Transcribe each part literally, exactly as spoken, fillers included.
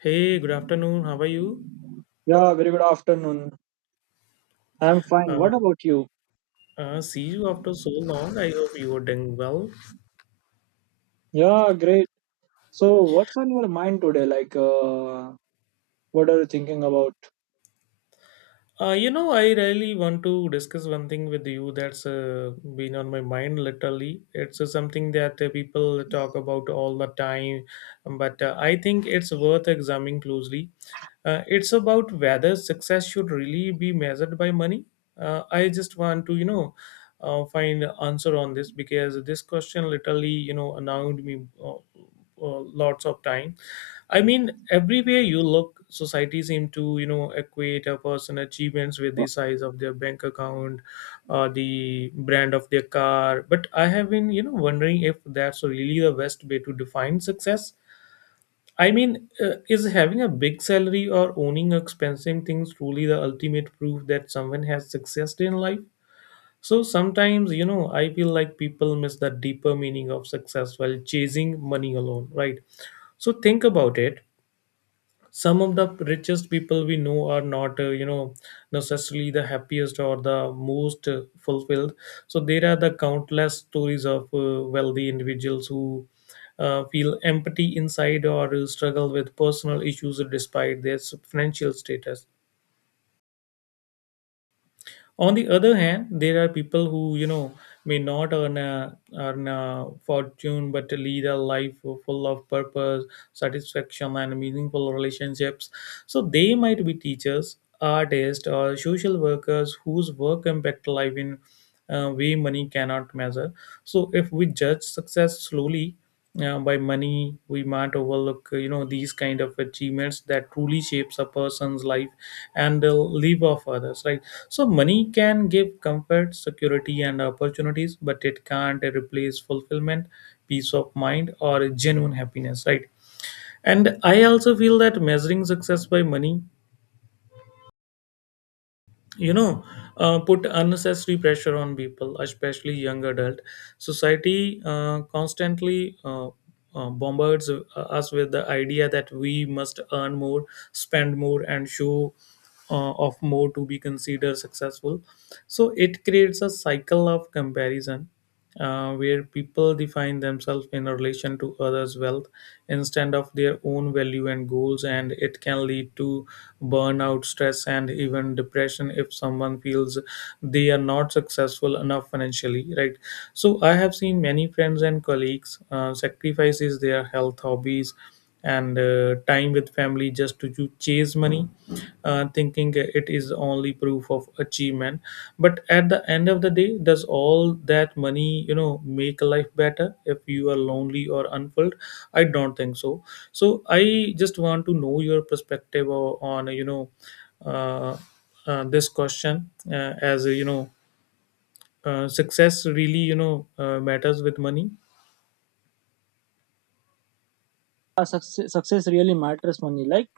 Hey, good afternoon. How are you? Yeah, very good afternoon. I'm fine. Uh, What about you? Uh, see you after so long. I hope you are doing well. Yeah, great. So, what's on your mind today? Like, uh, what are you thinking about? Uh, you know, I really want to discuss one thing with you that's uh, been on my mind literally. It's uh, something that uh, people talk about all the time, but uh, I think it's worth examining closely. Uh, it's about whether success should really be measured by money. Uh, I just want to, you know, uh, find answer on this because this question literally, you know, annoyed me uh, uh, lots of time. I mean, everywhere you look, society seem to, you know, equate a person' achievements with the size of their bank account, uh, the brand of their car. But I have been, you know, wondering if that's really the best way to define success. I mean, uh, is having a big salary or owning expensive things truly the ultimate proof that someone has success in life? So sometimes, you know, I feel like people miss the deeper meaning of success while chasing money alone, right? So think about it, some of the richest people we know are not uh, you know necessarily the happiest or the most uh, fulfilled. So there are the countless stories of uh, wealthy individuals who uh, feel empty inside or struggle with personal issues despite their financial status. On the other hand, there are people who, you know, may not earn a, earn a fortune but lead a life full of purpose, satisfaction, and meaningful relationships. So they might be teachers, artists, or social workers whose work impact life in a way money cannot measure. So if we judge success slowly uh, by money, we might overlook, uh, you know these kind of achievements that truly shapes a person's life and the life of others, right? So, money can give comfort, security, and opportunities, but it can't replace fulfillment, peace of mind, or genuine happiness, right? And I also feel that measuring success by money, you know uh, put unnecessary pressure on people, especially young adult. Society uh, constantly uh, uh, bombards uh, us with the idea that we must earn more, spend more, and show uh, of more to be considered successful. So it creates a cycle of comparison, uh, where people define themselves in relation to others' wealth instead of their own value and goals, and it can lead to burnout, stress, and even depression if someone feels they are not successful enough financially, right? So, I have seen many friends and colleagues uh, sacrifices their health, hobbies, and uh, time with family just to ch- chase money, uh, thinking it is only proof of achievement. But at the end of the day, does all that money, you know, make life better if you are lonely or unfulfilled? I don't think so. So I just want to know your perspective o- on, you know, uh, uh, this question, uh, as uh, you know uh, success really, you know, uh, matters with money. Uh, success, success really matters money. Like,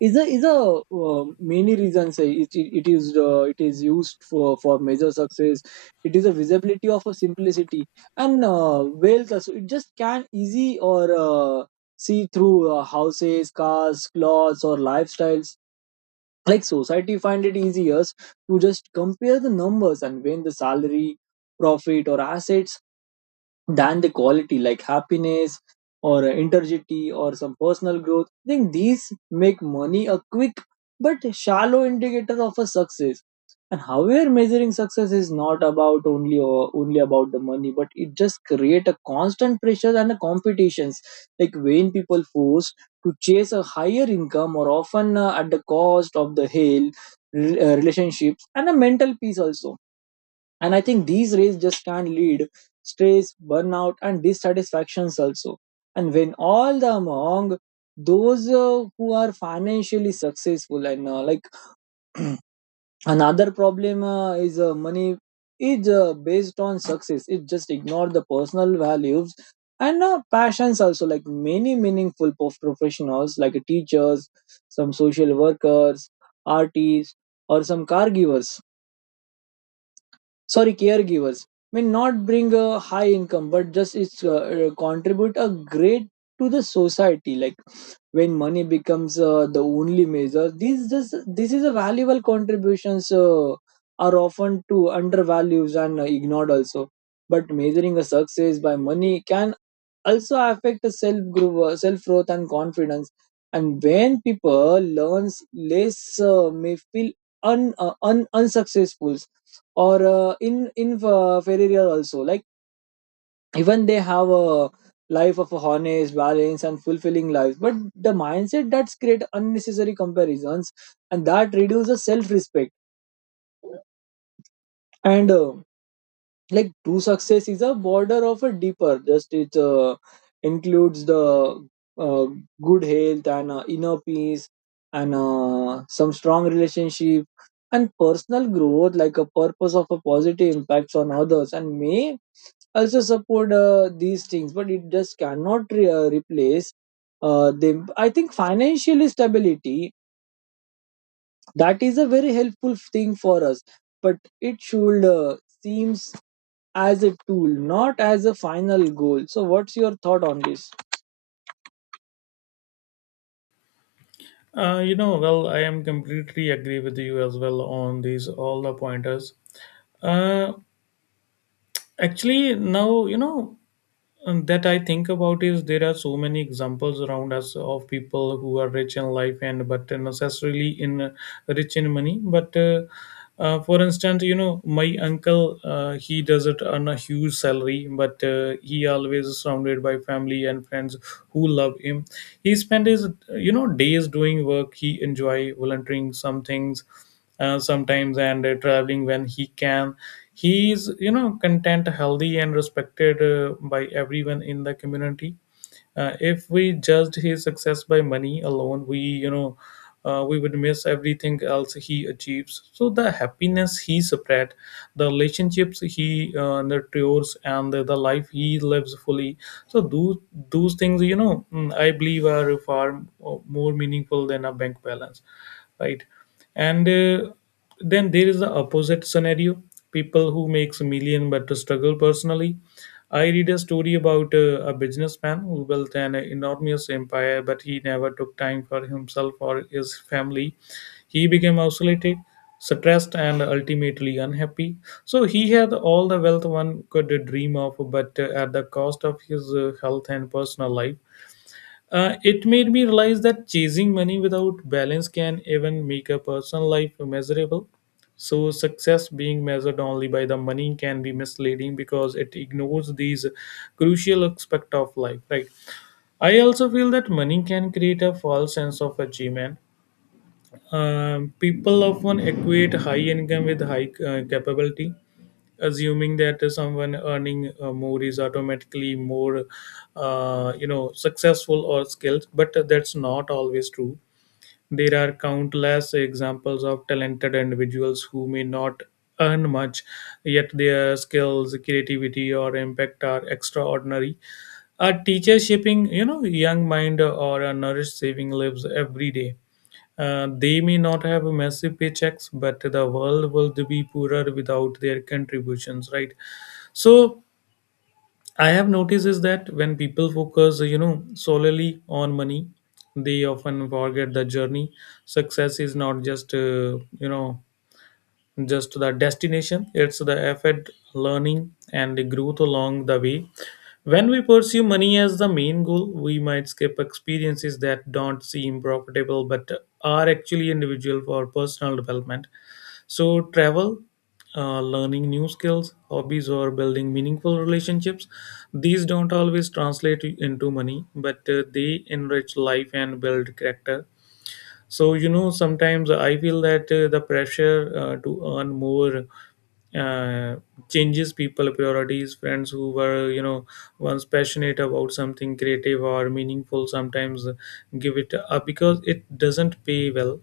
is a is a uh, many reasons. Say it, it, it is uh, it is used for for major success. It is a visibility of a simplicity and uh, wealth. Also, it just can easy or uh, see through uh, houses, cars, clothes, or lifestyles like society find it easier to just compare the numbers and when the salary profit or assets than the quality like happiness or uh, integrity or some personal growth. I think these make money a quick but shallow indicator of a success. And however, measuring success is not about only or only about the money, but it just create a constant pressure and a competitions. Like when people forced to chase a higher income, or often uh, at the cost of the health, re- uh, relationships, and a mental peace also, and I think these rates just can lead stress, burnout, and dissatisfactions also. And when all the among those uh, who are financially successful and uh, like another problem uh, is uh, money is uh, based on success, it just ignore the personal values and uh, passions also, like many meaningful prof- professionals like teachers, some social workers, artists, or some caregivers, sorry, caregivers may not bring a high income but just it's uh, uh, contribute a great to the society. Like when money becomes uh, the only measure, these just this is a valuable contributions uh, are often to undervalues and uh, ignored also. But measuring a success by money can also affect self growth self growth and confidence. And when people learns less, uh, may feel un, uh, un unsuccessful or uh, in in uh, failure also, like even they have a life of a honest balance and fulfilling life, but the mindset that's create unnecessary comparisons and that reduces self respect. And uh, like true success is a border of a deeper, just it uh, includes the uh, good health and uh, inner peace and uh, some strong relationship and personal growth like a purpose of a positive impacts on others, and may also support uh, these things, but it just cannot re- uh, replace uh, them. I think financial stability, that is a very helpful thing for us, but it should uh, seems as a tool, not as a final goal. So, what's your thought on this? Uh, you know, well, I am completely agree with you as well on these all the pointers. Uh, actually, now you know and that I think about is there are so many examples around us of people who are rich in life and but necessarily in uh, rich in money. But uh, uh, for instance, you know, my uncle uh, he doesn't earn a huge salary, but uh, he always is surrounded by family and friends who love him. He spent his, you know, days doing work he enjoy, volunteering some things uh, sometimes, and uh, traveling when he can. He is, you know, content, healthy, and respected uh, by everyone in the community. uh, if we judged his success by money alone, we, you know uh, we would miss everything else he achieves. So the happiness he spread, the relationships he uh, nurtures, and the, the life he lives fully. So those those things, you know, mm, I believe are far uh, more meaningful than a bank balance, right? And uh, then there is the opposite scenario, people who makes a million but struggle personally. I read a story about uh, a businessman who built an enormous empire, but he never took time for himself or his family. He became isolated, stressed, and ultimately unhappy. So he had all the wealth one could dream of, but uh, at the cost of his uh, health and personal life. uh, it made me realize that chasing money without balance can even make a personal life miserable. So, success being measured only by the money can be misleading because it ignores these crucial aspect of life. Right. I also feel that money can create a false sense of achievement. Um, people often equate high income with high uh, capability, assuming that someone earning uh, more is automatically more uh, you know successful or skilled, but that's not always true. There are countless examples of talented individuals who may not earn much, yet their skills, creativity, or impact are extraordinary. A teacher shaping, you know, young mind, or a nourish saving lives every day, uh, they may not have massive paychecks, but the world will be poorer without their contributions, right? So, I have noticed is that when people focus, you know, solely on money, they often forget the journey. Success is not just, uh, you know, just the destination. It's the effort, learning, and the growth along the way. When we pursue money as the main goal, we might skip experiences that don't seem profitable but are actually individual for personal development. So travel, uh, learning new skills, hobbies, or building meaningful relationships, these don't always translate into money, but uh, they enrich life and build character. So, you know, sometimes I feel that uh, the pressure uh, to earn more uh, changes people priorities. Friends who were, you know, once passionate about something creative or meaningful, sometimes give it up because it doesn't pay well.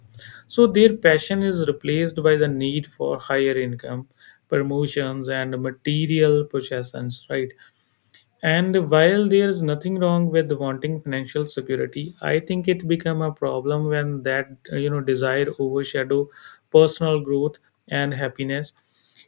So their passion is replaced by the need for higher income, promotions, and material possessions, right? And while there is nothing wrong with wanting financial security, I think it become a problem when that, uh, you know desire overshadow personal growth and happiness.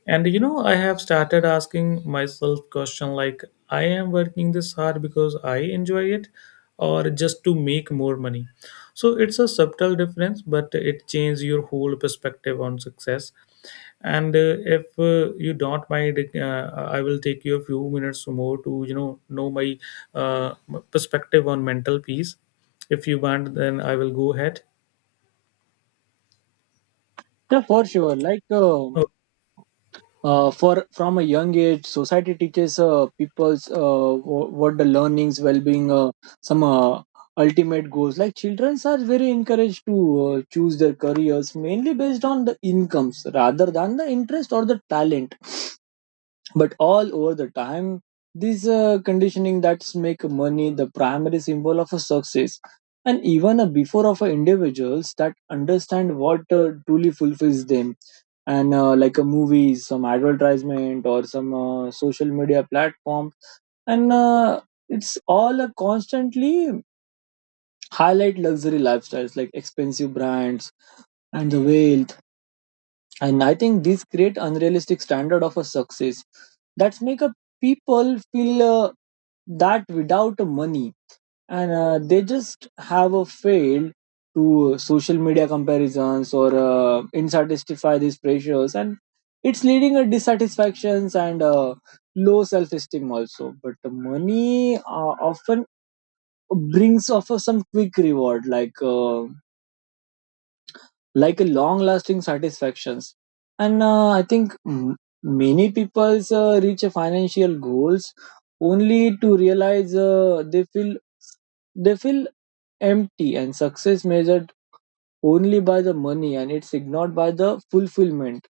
And you know, I have started asking myself question like, I am working this hard because I enjoy it, or just to make more money? So it's a subtle difference, but it changes your whole perspective on success. And uh, if uh, you don't mind, uh, I will take you a few minutes more to, you know know my uh, perspective on mental peace. If you want, then I will go ahead. Yeah, for sure. Like uh, Oh, uh, for from a young age, society teaches uh, people's, uh, wh- what the learnings, well-being, uh, some uh, ultimate goals. Like children are very encouraged to uh, choose their careers mainly based on the incomes rather than the interest or the talent. But all over the time, this uh, conditioning that's make money the primary symbol of a success, and even a before of a individuals that understand what uh, truly fulfills them. And uh, like a movie, some advertisement or some uh, social media platform, and uh, it's all a constantly highlight luxury lifestyles like expensive brands and the wealth. And I think these create unrealistic standard of a success that's make a people feel uh, that without money, and uh, they just have a failed to uh, social media comparisons or uh, insatisfy these pressures. And it's leading a dissatisfactions and uh, low self-esteem also. But the money uh, often brings offer some quick reward like uh, like a long lasting satisfactions. And uh, I think m- many people uh, reach a financial goals only to realize uh, they feel they feel empty. And success measured only by the money, and it's ignored by the fulfillment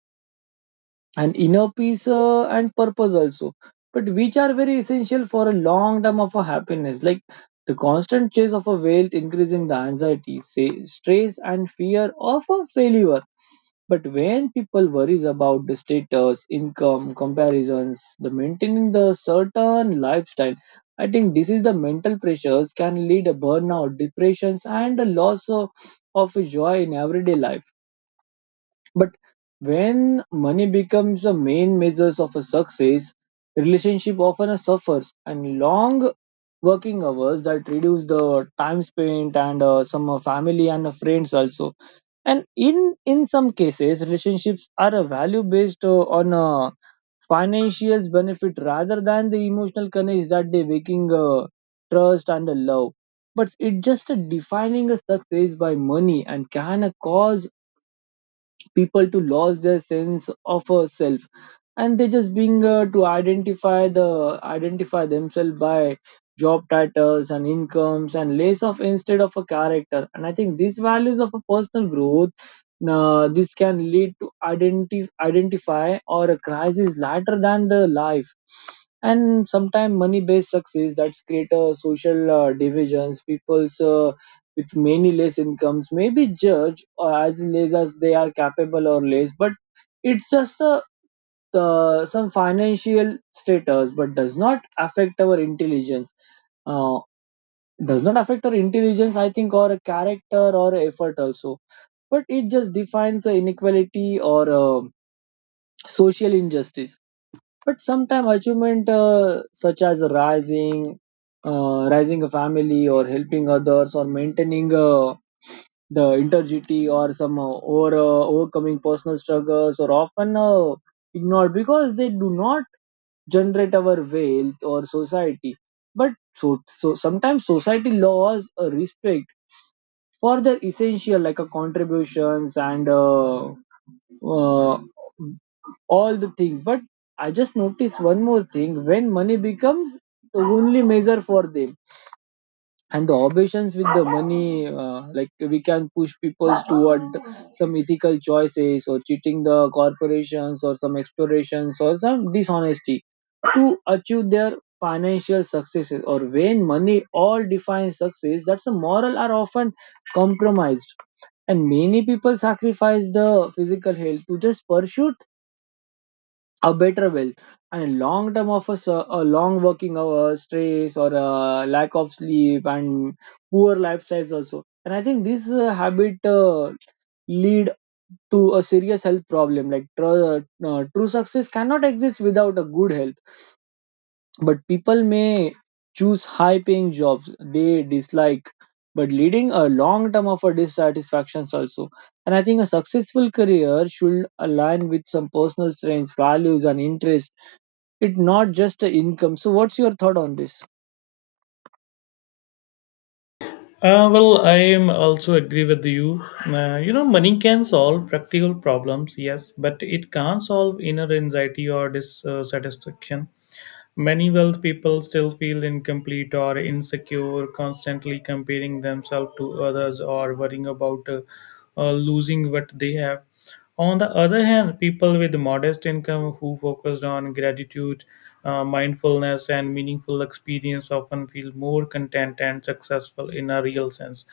and inner peace uh, and purpose also, but which are very essential for a long term of a happiness. Like the constant chase of a wealth increasing the anxiety, say stress and fear of a failure. But when people worries about the status income comparisons, the maintaining the certain lifestyle, I think this is the mental pressures can lead a burnout, depressions, and a loss of, of joy in everyday life. But when money becomes the main measures of a success, relationship often suffers, and long working hours that reduce the time spent and uh, some uh, family and uh, friends also. And in in some cases, relationships are a value based uh, on uh, financial benefit rather than the emotional connects that they waking uh, trust and the love. But it just uh, defining a success by money and can uh, cause people to lose their sense of a self. And they just being uh, to identify the identify themselves by job titles and incomes and less of instead of a character. And I think these values of a personal growth, uh, this can lead to identif- identify or a crisis later than the life. And sometimes money based success that's create a social uh, divisions, people's uh, with many less incomes may be judged uh, as less as they are capable or less. But it's just a the, some financial status, but does not affect our intelligence, uh, does not affect our intelligence I think, or a character or effort also. But it just defines the inequality or uh, social injustice. But sometimes achievement uh, such as rising, uh, rising a family or helping others or maintaining uh, the integrity or some uh, or uh, overcoming personal struggles or often uh, ignored because they do not generate our wealth or society. But so, so sometimes society laws uh, respect for their essential like a contributions and uh, uh, all the things. But I just noticed one more thing, when money becomes the only measure for them and the obsessions with the money, uh, like we can push people toward some ethical choices or cheating the corporations or some explorations or some dishonesty to achieve their financial successes. Or when money all defines success, that's a moral are often compromised. And many people sacrifice the physical health to just pursue a better wealth, and long term of a a long working hours, stress, or a lack of sleep and poor lifestyles also. And I think this uh, habit uh, lead to a serious health problem, like tr- uh, uh, true success cannot exist without a good health. But people may choose high paying jobs they dislike, but leading a long term of a dissatisfactions also. And I think a successful career should align with some personal strengths, values, and interests. It's not just a income. So, what's your thought on this? Uh, well, I am also agree with you. Uh, you know, money can solve practical problems, yes, but it can't solve inner anxiety or dissatisfaction. Many wealth people still feel incomplete or insecure, constantly comparing themselves to others, or worrying about uh, uh, losing what they have. On the other hand, people with modest income who focused on gratitude, uh, mindfulness, and meaningful experience often feel more content and successful in a real sense.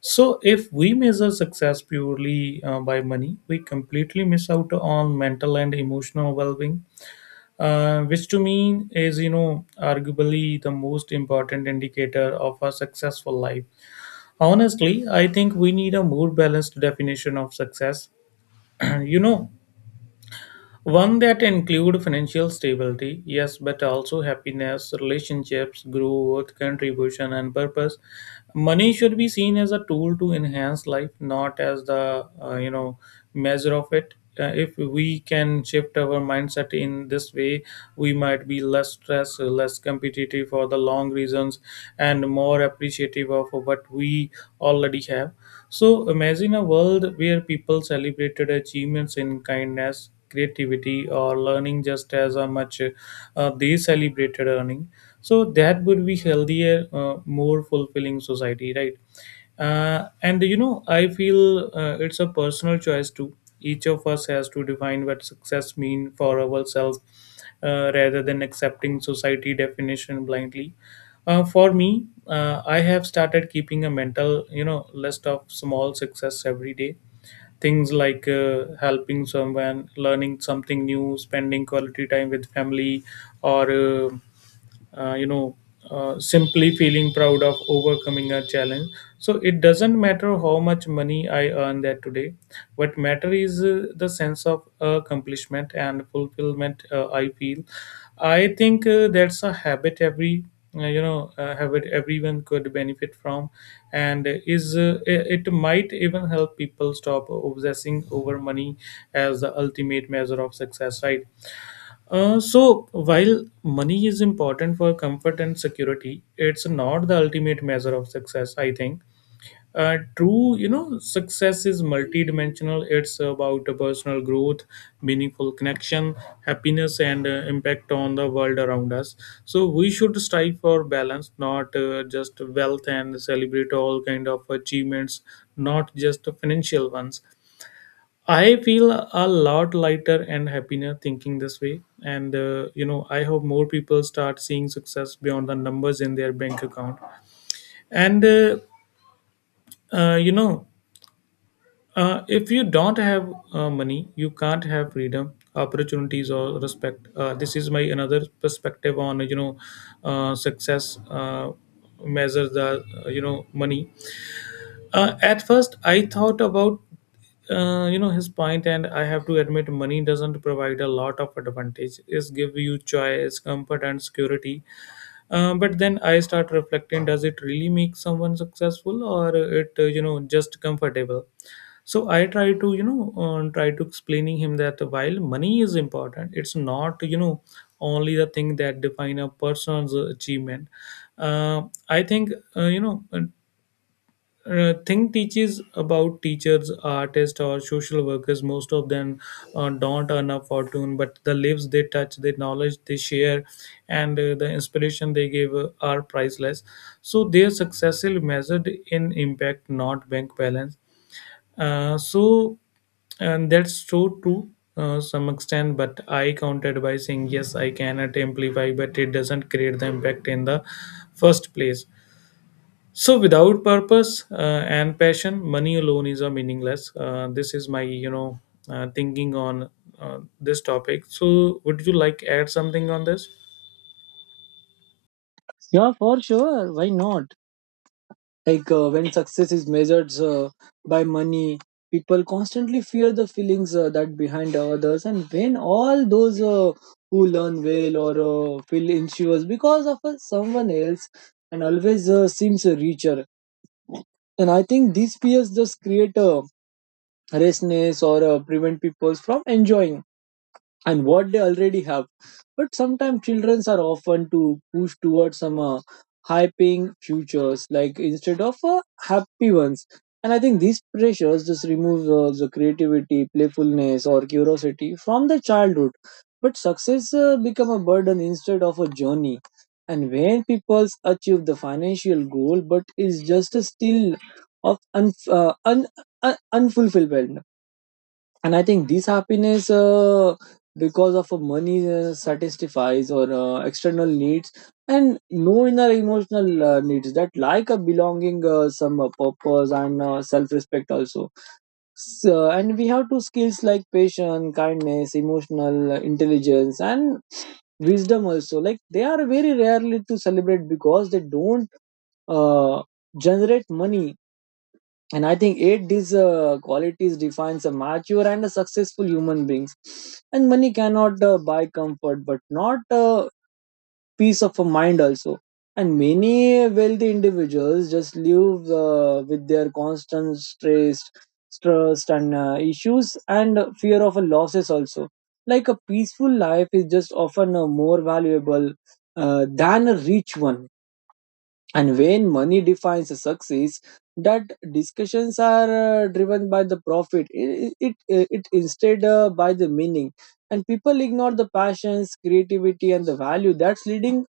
So, if we measure success purely uh, by money, we completely miss out on mental and emotional well being, uh, which to me is, you know, arguably the most important indicator of a successful life. Honestly, I think we need a more balanced definition of success, you know, one that include financial stability, yes, but also happiness, relationships, growth, contribution, and purpose. Money should be seen as a tool to enhance life, not as the, uh, you know measure of it. Uh, if we can shift our mindset in this way, we might be less stressed, less competitive for the long reasons, and more appreciative of what we already have. So imagine a world where people celebrated achievements in kindness, creativity, or learning just as uh, much uh, they celebrated earning. So that would be healthier, uh, more fulfilling society, right? Uh, and you know, I feel uh, it's a personal choice too. Each of us has to define what success means for ourselves, uh, rather than accepting society definition blindly. Uh, for me, uh, I have started keeping a mental, you know, list of small success every day. Things like uh, helping someone, learning something new, spending quality time with family, or uh, uh, you know uh, simply feeling proud of overcoming a challenge. So it doesn't matter how much money I earn that today. What matter is uh, the sense of accomplishment and fulfillment uh, I feel. I think uh, that's a habit every uh, you know uh, habit everyone could benefit from, and is, uh, it it might even help people stop obsessing over money as the ultimate measure of success, right? uh, so, while money is important for comfort and security, it's not the ultimate measure of success, I think. Uh, true, you know, success is multidimensional. It's about personal growth, meaningful connection, happiness, and uh, impact on the world around us. So we should strive for balance, not uh, just wealth, and celebrate all kind of achievements, not just financial ones. I feel a lot lighter and happier thinking this way. And, uh, you know, I hope more people start seeing success beyond the numbers in their bank account. And, uh, uh, you know, uh, if you don't have uh, money, you can't have freedom, opportunities, or respect. Uh, this is my another perspective on, you know, uh, success uh, measures the, uh, you know, money. Uh, at first, I thought about uh, you know his point, and I have to admit, money doesn't provide a lot of advantage. It's give you choice, comfort, and security. Uh, but then I start reflecting: does it really make someone successful, or it uh, you know just comfortable? So I try to you know uh, try to explaining him that while money is important, it's not you know only the thing that define a person's achievement. Uh, I think uh, you know uh, think teaches about teachers, artists, or social workers. Most of them uh, don't earn a fortune, but the lives they touch, the knowledge they share, and uh, the inspiration they give uh, are priceless. So their success is measured in impact, not bank balance. Uh, so and that's so true uh, some extent but I counted by saying yes I can at amplify but it doesn't create the impact in the first place. So without purpose uh, and passion money alone is a meaningless. Uh, this is my you know uh, thinking on uh, this topic. So would you like add something on this? Yeah, for sure, why not. Like uh, when success is measured uh, by money, people constantly fear the feelings uh, that behind others. And when all those uh, who learn well or uh, feel insures because of uh, someone else and always uh, seems richer. And I think these fears just create a restlessness or uh, prevent people from enjoying and what they already have. But sometimes children are often to push towards some uh, hyping futures, like instead of uh, happy ones. And I think these pressures just remove uh, the creativity, playfulness, or curiosity from the childhood. But success uh, become a burden instead of a journey. And when people achieve the financial goal, but is just still of un- uh, un- un- unfulfilled. And I think this happiness uh, because of uh, money uh, satisfies or uh, external needs, and no inner emotional uh, needs that like a belonging, uh, some uh, purpose and uh, self respect also. So, and we have two skills like patience, kindness, emotional intelligence, and wisdom also, like they are very rarely to celebrate because they don't uh, generate money. And I think eight these uh, qualities defines a mature and a successful human beings. And money cannot uh, buy comfort but not uh, peace of a mind also. And many wealthy individuals just live uh, with their constant stress stress and uh, issues and fear of losses also. Like a peaceful life is just often uh, more valuable uh, than a rich one. And when money defines a success, that discussions are uh, driven by the profit. It, it, it it instead uh, by the meaning, and people ignore the passions, creativity, and the value that's leading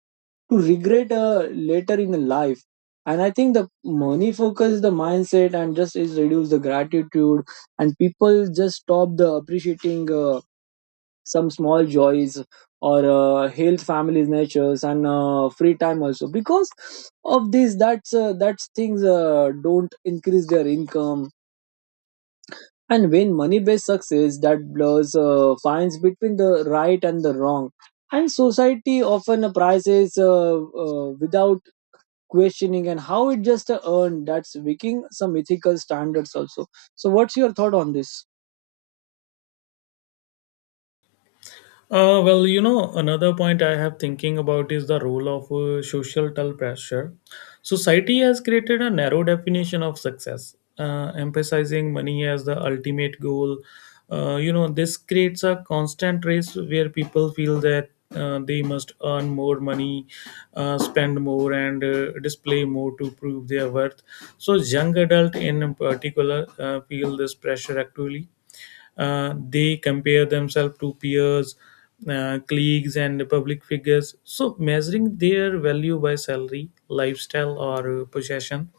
to regret uh, later in life. And I think the money focus the mindset, and just is reduce the gratitude, and people just stop the appreciating. Uh, some small joys or uh, health, families, natures, and uh, free time also, because of this that's uh, that's things uh, don't increase their income. And when money based success that blurs uh, fines between the right and the wrong, and society often prizes uh, uh, without questioning and how it just uh, earned, that's weakening some ethical standards also. So, what's your thought on this? Uh, well, you know, another point I have thinking about is the role of uh, societal pressure. Society has created a narrow definition of success, uh, emphasizing money as the ultimate goal. Uh, you know, this creates a constant race where people feel that uh, they must earn more money, uh, spend more, and uh, display more to prove their worth. So, young adult in particular uh, feel this pressure actively. Uh, they compare themselves to peers, uh, colleagues and public figures, so measuring their value by salary lifestyle or uh, possession.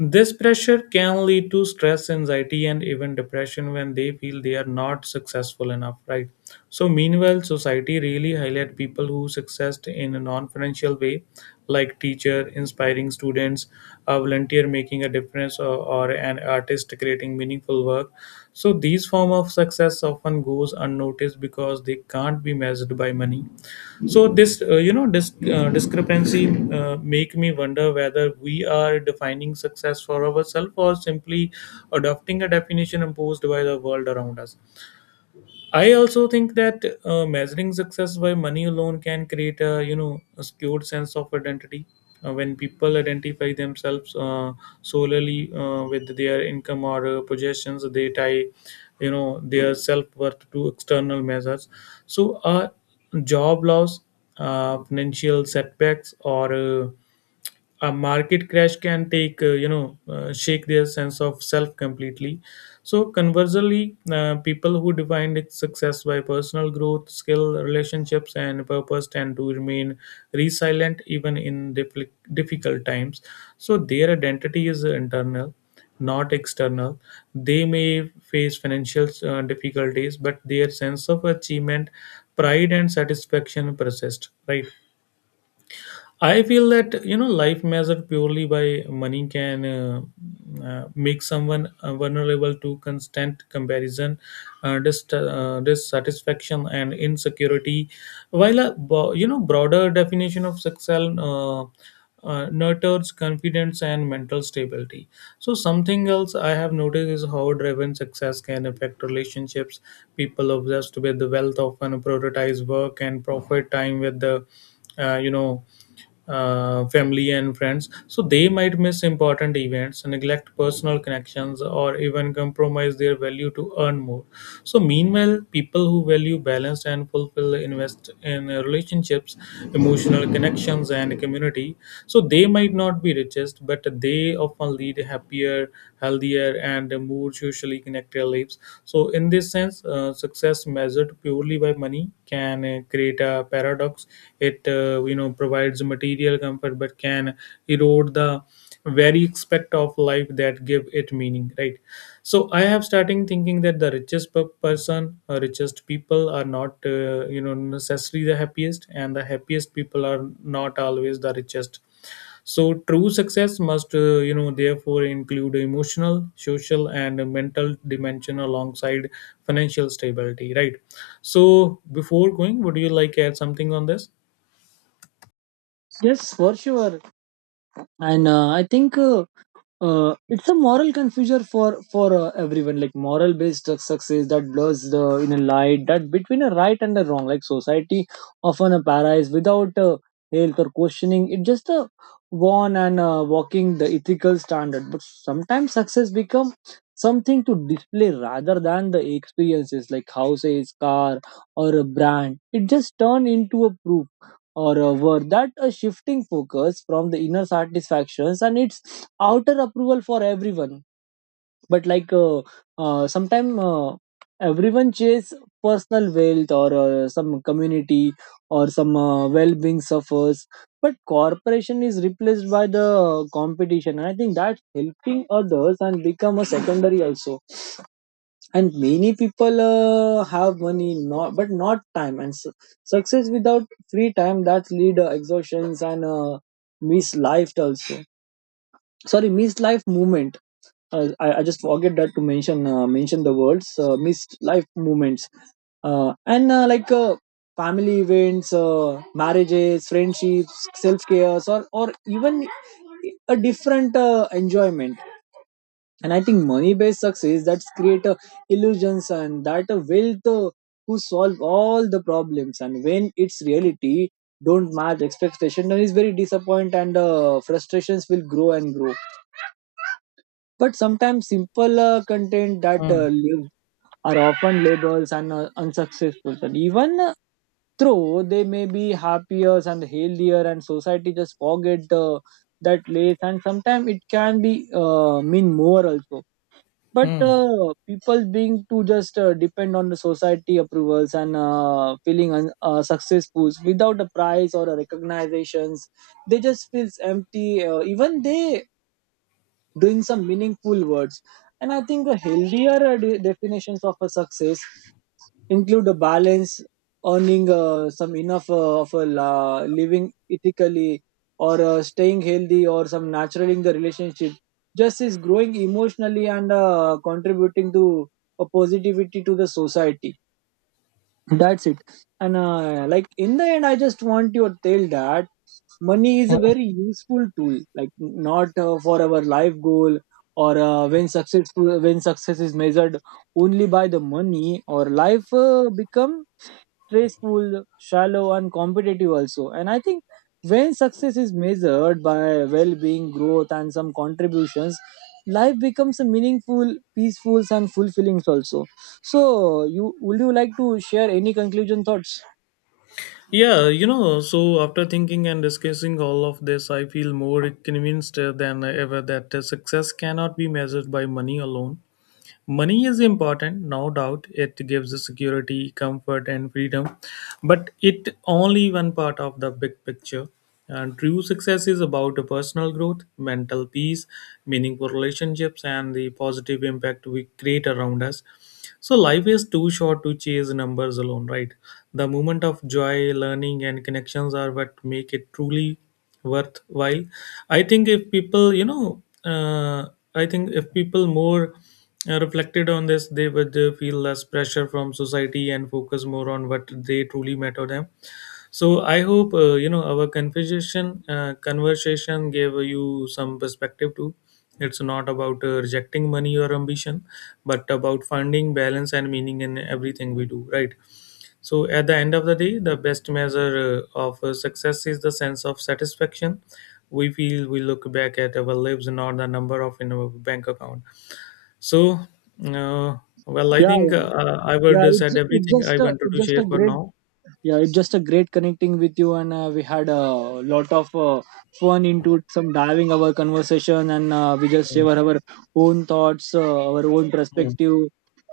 This pressure can lead to stress, anxiety, and even depression when they feel they are not successful enough, right? So, meanwhile, society really highlight people who success in a non-financial way, like teacher inspiring students, a volunteer making a difference, or, or an artist creating meaningful work. So, these form of success often goes unnoticed because they can't be measured by money. So this uh, you know dis- uh, discrepancy uh, make me wonder whether we are defining success for ourselves or simply adopting a definition imposed by the world around us. I also think that uh, measuring success by money alone can create a you know a skewed sense of identity. Uh, when people identify themselves uh, solely uh, with their income or uh, possessions, they tie you know their self worth to external measures. So, uh, job loss, uh, financial setbacks, or uh, a market crash can take uh, you know uh, shake their sense of self completely. So conversely uh, people who define its success by personal growth skill relationships and purpose tend to remain resilient even in diffi- difficult times. So their identity is internal, not external. They may face financial uh, difficulties but their sense of achievement, pride and satisfaction persist, right? I feel that you know life measured purely by money can uh, uh, make someone uh, vulnerable to constant comparison, uh, dis- uh, dissatisfaction, and insecurity. While a bo- you know broader definition of success uh, uh, nurtures confidence and mental stability. So something else I have noticed is how driven success can affect relationships. People obsessed with the wealth often prioritize work and profit time with the uh, you know uh, family and friends. So they might miss important events, neglect personal connections or even compromise their value to earn more. So, meanwhile, people who value balance and fulfill invest in uh, relationships, emotional connections, and community. So, they might not be richest, but they often lead happier, healthier, and more socially connected lives. So, in this sense, uh, success measured purely by money can uh, create a paradox. It uh, you know provides material comfort, but can erode the very aspect of life that give it meaning. Right. So I have starting thinking that the richest per- person uh, richest people are not uh, you know necessarily the happiest, and the happiest people are not always the richest. So true success must uh, you know therefore include emotional social and mental dimension alongside financial stability, right? So before going would you like add something on this? Yes, for sure. And uh, I think uh, uh, it's a moral confusion for for uh, everyone. Like moral based success that blurs the in a light that between a right and a wrong, like society often appears without uh, health or questioning, it just a worn and uh, walking the ethical standard. But sometimes success become something to display rather than the experiences, like houses, car, or a brand. It just turn into a proof or a word that a shifting focus from the inner satisfactions and its outer approval for everyone. But like uh, uh, sometime, uh, everyone chase personal wealth or uh, some community or some uh, well-being suffers. But corporation is replaced by the competition, and I think that helping others and become a secondary also. And many people uh, have money not, but not time. And su- success without free time that lead uh, exhaustions and uh, miss life also, sorry, miss life movement. uh, I, I just forget that to mention uh, mention the words, uh, missed life moments. Uh, and uh, like uh, family events, uh, marriages, friendships, self-cares, or or even a different uh, enjoyment. And I think money-based success that's create uh, illusions, and that uh, wealth uh, who solve all the problems. And when it's reality don't match expectation, then is very disappoint and uh, frustrations will grow and grow. But sometimes simple uh, content that Hmm. uh, live are often labels and uh, unsuccessful. And even uh, though they may be happier and healthier, and society just forget uh, that lace. And sometimes it can be uh, mean more also. But Hmm. uh, people being to just uh, depend on the society approvals and uh, feeling un- uh, successful without a prize or a recognitions, they just feels empty. Uh, even they doing some meaningful words. And I think a healthier uh, de- definitions of a success include a balance, earning uh, some enough uh, of a la- living ethically, or uh, staying healthy, or some natural in the relationship. Just is growing emotionally and uh, contributing to a positivity to the society. That's it. And uh, like in the end, I just want your tell that money is a very useful tool. Like not uh, for our life goal or uh, when successful when success is measured only by the money, or life uh, become stressful, shallow, and competitive also. And I think when success is measured by well being, growth, and some contributions, life becomes a meaningful, peaceful, and fulfilling also. So, you would you like to share any conclusion thoughts? Yeah, you know, so after thinking and discussing all of this, I feel more convinced uh, than ever that uh, success cannot be measured by money alone. Money is important, no doubt. It gives us security, comfort, and freedom, but it only one part of the big picture. And true success is about a personal growth, mental peace, meaningful relationships, and the positive impact we create around us. So life is too short to chase numbers alone, right? The moment of joy, learning, and connections are what make it truly worthwhile. I think if people, you know, uh, I think if people more uh, reflected on this, they would uh, feel less pressure from society and focus more on what they truly matter them. So I hope uh, you know our conversation uh, conversation gave you some perspective too. It's not about uh, rejecting money or ambition, but about finding balance and meaning in everything we do. Right. So at the end of the day, the best measure uh, of uh, success is the sense of satisfaction we feel we look back at our lives, not the number of in our bank account. So, uh, well, I yeah think yeah uh, I yeah would it's said it's everything I just a, wanted it's to just share a for great. now. yeah it's just a great connecting with you, and uh, we had a lot of uh, fun into some diving our conversation, and uh, we just Mm, share our own thoughts, uh, our own mm. perspective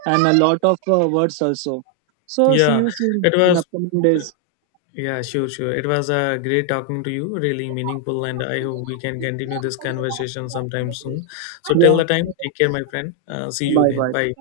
and a lot of uh, words also. So see Yeah, you soon it in was. upcoming days. Yeah, sure, sure. It was uh, great talking to you, really meaningful, and I hope we can continue this conversation sometime soon. So, till Yeah, the time, take care, my friend. Uh, see you bye again. bye. Bye.